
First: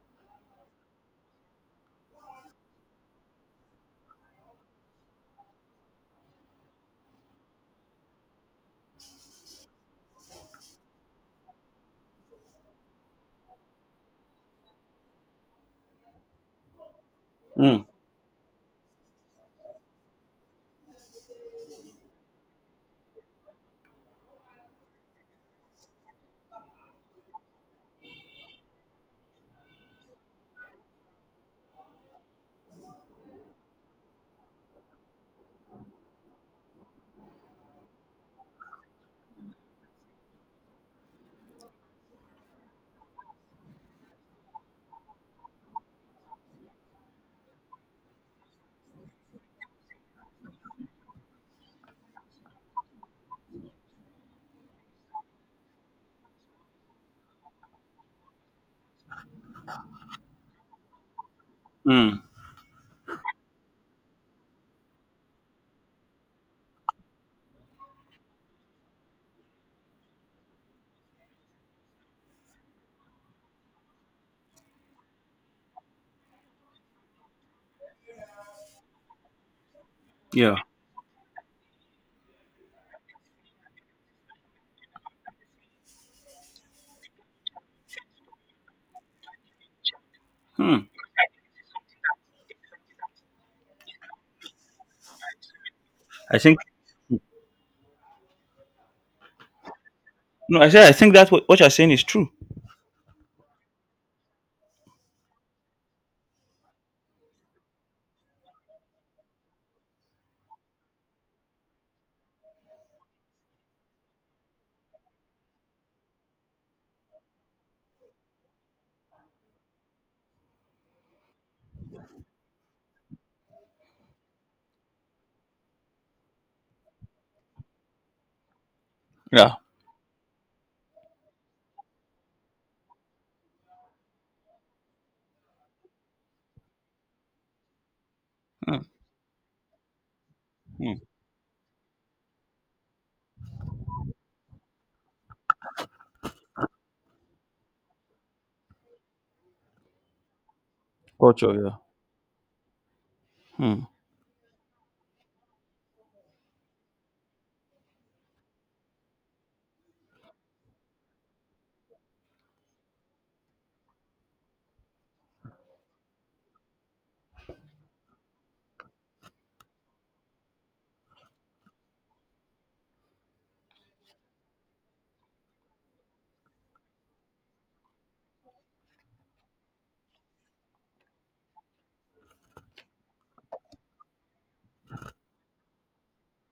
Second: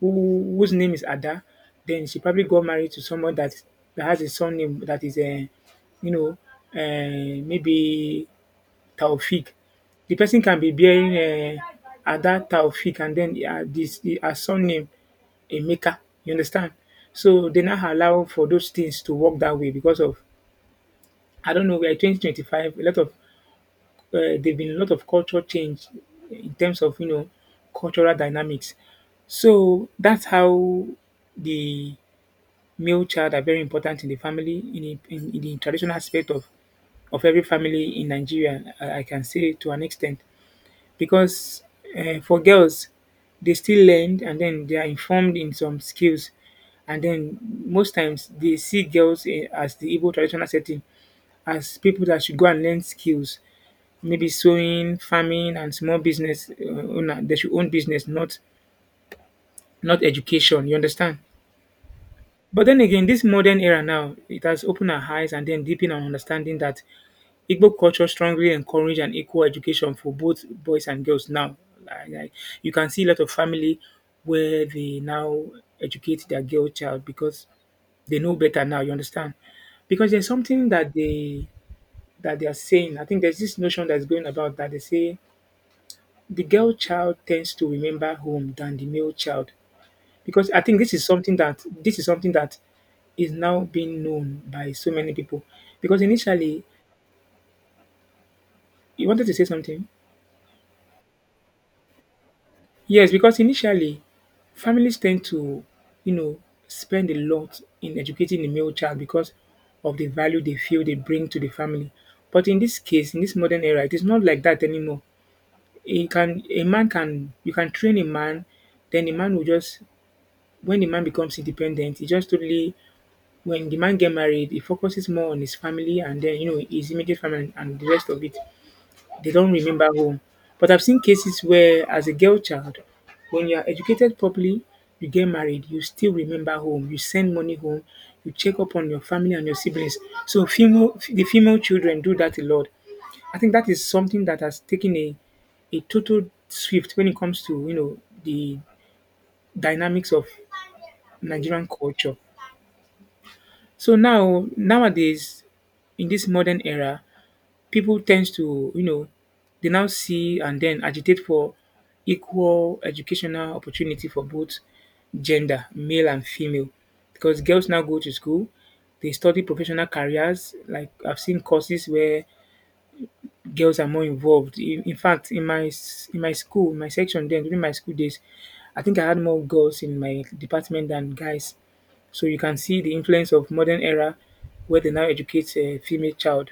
[SPEAKER 2] who whose name is Ada, then she probably got married to someone that has a surname that is a, you know, maybe Taofeeq. The person can be bearing, uh, Ada Taofeeq, and then, her surname Emeka. You understand? So they now
[SPEAKER 1] mm,
[SPEAKER 2] allow for those things to work that way, because of, I don't know, we are 2025. A lot of There've been a lot of cultural change in terms of, cultural dynamics. So that's how the male child are very important in the family, in the traditional aspect of every family in Nigeria. I can say, to an extent, because, for girls, they still learn and then they are informed in some skills. And then most times they see girls, as the Igbo traditional setting, as people that should go and learn skills, maybe sewing, farming, and small business, owner. They should own business, not education, you understand?
[SPEAKER 1] mm.
[SPEAKER 2] But then again, this modern era now, it has opened our eyes and then deepened our understanding that Igbo culture strongly encourage an equal education for both boys and girls now. Like, you can see a lot of family where they now educate their girl child, because they know better now. You understand? Because there's
[SPEAKER 1] Yeah.
[SPEAKER 2] something that they are saying. I think there's this notion that's going about, that they say the girl child tends to remember home than the male child, because I think
[SPEAKER 1] Mm.
[SPEAKER 2] this is something that is now being known by so many people. Because
[SPEAKER 1] I think
[SPEAKER 2] initially— you wanted to say something.
[SPEAKER 1] No, I said I think that what you're saying is true.
[SPEAKER 2] Yes, because initially, families tend to, you know, spend a lot in educating the male child because of the value they feel they bring to the family. But in this case, in this modern era, it is not like that anymore. It can a man can you can train a man, then the man will just when the man becomes independent, he just totally when the man get married, he focuses more on his family and then, his immediate family, and the rest of it, they don't
[SPEAKER 1] Yeah.
[SPEAKER 2] remember home. But I've seen cases where, as a girl child, when you are educated properly, you get married, you still remember home. You send money home. You check up
[SPEAKER 1] Mm,
[SPEAKER 2] on your family and your siblings. So female,
[SPEAKER 1] mm.
[SPEAKER 2] the female children do that a lot. I think that is something that has taken a total shift when it comes to, the dynamics of
[SPEAKER 1] Culture.
[SPEAKER 2] Nigerian
[SPEAKER 1] Yeah.
[SPEAKER 2] culture.
[SPEAKER 1] Mm,
[SPEAKER 2] So now, nowadays, in this modern era, people tends to, you know, they now see and then agitate for equal educational opportunity for both gender, male and female. Because girls now go to school, they study professional careers. Like, I've seen courses where girls are more involved. In fact, in my in my school, my section then, during my school days, I think I had more girls in my department than guys. So you can see the influence of modern era where they now educate a female child.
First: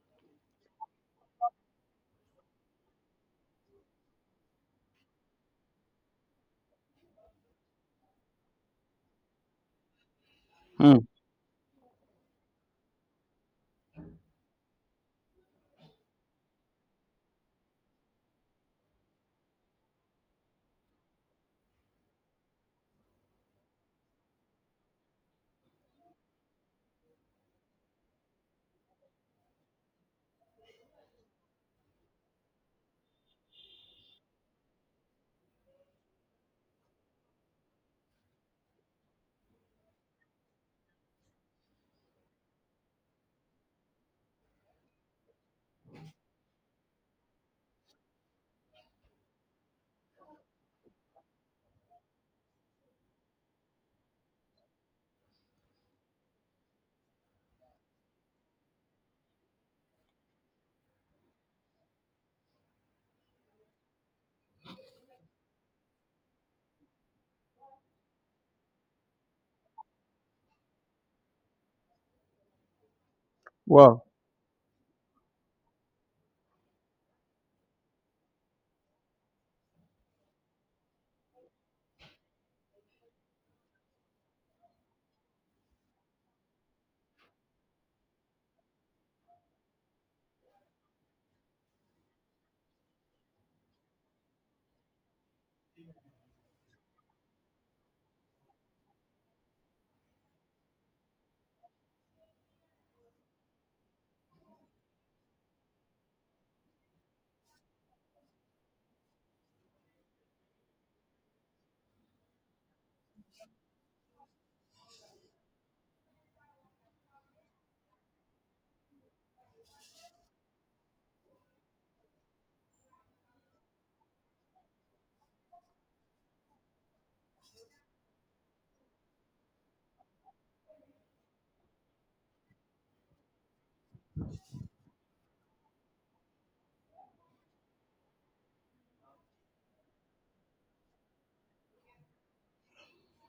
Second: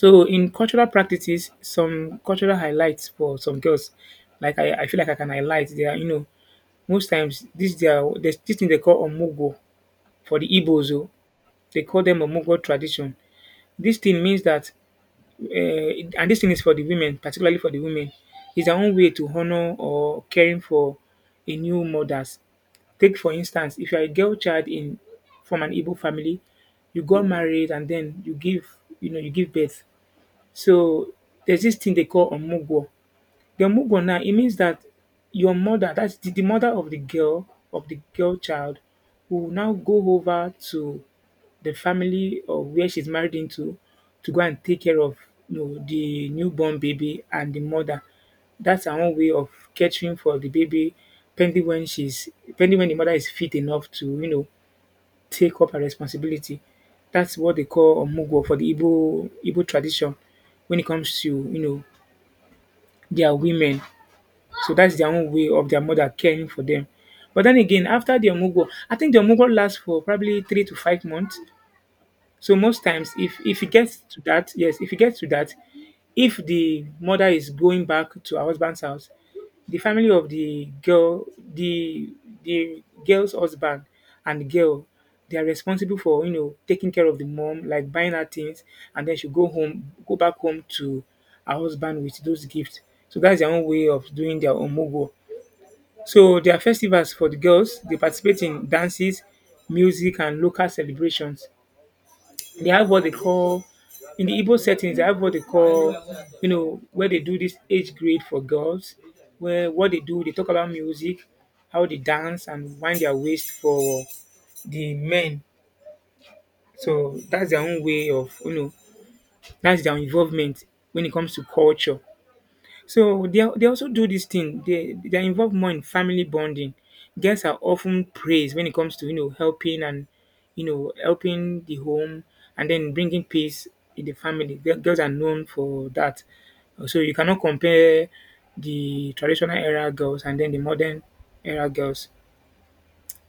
[SPEAKER 2] So in cultural practices, some cultural highlights for some girls, like I feel like I can highlight they are, most times this they there's this thing they call omugo for the Igbos,
[SPEAKER 1] mm,
[SPEAKER 2] oh, they call them omugo tradition. This thing means that and this thing is for the women, particularly for the women, is their own way to honor or caring for a new mothers. Take for instance, if you are a girl child in from an Igbo family, you got married and then you give birth, so there's this thing they call omugwo. The omugwo now, it means that your mother, that's the mother of the girl child, will now go over to the family of where she's married into to go and take care of, you know, the newborn baby and the mother. That's her own way of catering for the baby pending when she's pending when the mother is fit enough to, you know, take up her responsibility. That's what they call omugwo for the Igbo tradition when it comes to, you know, their women. So that's their own way of their mother caring for them. But then again, after the omugwo, I think the omugwo lasts for probably 3 to 5 months. So most times, if it gets
[SPEAKER 1] Wow.
[SPEAKER 2] to that, yes, if it gets to that, if the mother is going back to her husband's house, the family of the girl, the girl's husband and girl, they are responsible for, you know, taking care of the mom, like buying her things, and then she go home, go back home to her husband with those gifts. So that's their own way of doing their omogo. So there are festivals for the girls. They participate in dances, music, and local celebrations. They have what they call in the Igbo settings. They have what they call, you know, where they do this age grade for girls. Where what they do, they talk about music, how they dance and wind their waist for the men. So that's their own way of, you know, that's their involvement when it comes to culture. So they also do this thing. They are involved more in family bonding. Girls are often praised when it comes to, you know, helping and, you know, helping the home and then bringing peace in the family. Girls are known for that. So you cannot compare the traditional era girls and then the modern era girls.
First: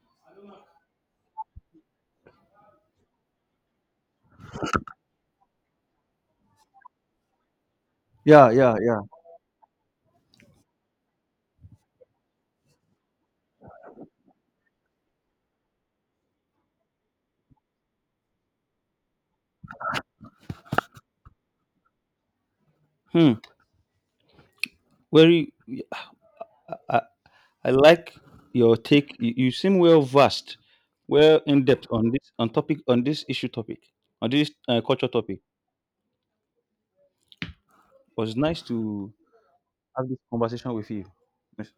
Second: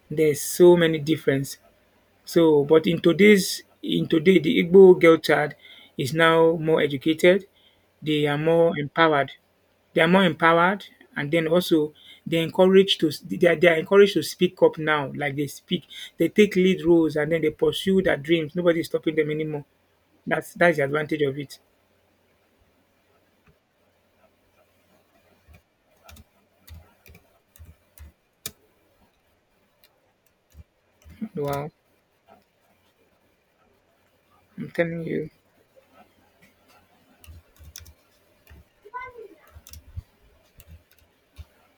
[SPEAKER 2] There's so many difference. So, but in today, the Igbo girl child is now more educated. They are
[SPEAKER 1] Yeah.
[SPEAKER 2] more empowered. They are more empowered, and then also they are encouraged to speak up now. Like they speak, they take lead roles, and then they pursue their dreams. Nobody is stopping them anymore. That's the advantage of it.
[SPEAKER 1] Hmm. Very. I, I, I like your take. You seem well versed, well in
[SPEAKER 2] Wow,
[SPEAKER 1] depth on this
[SPEAKER 2] I'm telling
[SPEAKER 1] culture
[SPEAKER 2] you.
[SPEAKER 1] topic. It was nice to have this conversation with you. Yes.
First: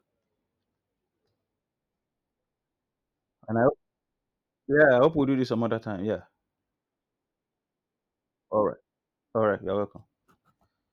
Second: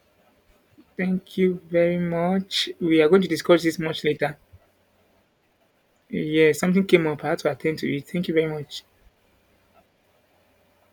[SPEAKER 2] Thank you very much. We are going to
[SPEAKER 1] and I
[SPEAKER 2] discuss this
[SPEAKER 1] hope-
[SPEAKER 2] much later.
[SPEAKER 1] yeah, I hope we will do this some other time. Yeah.
[SPEAKER 2] Yes, something came up. I had to attend to it. Thank you very
[SPEAKER 1] All right.
[SPEAKER 2] much.
[SPEAKER 1] All right. You're welcome.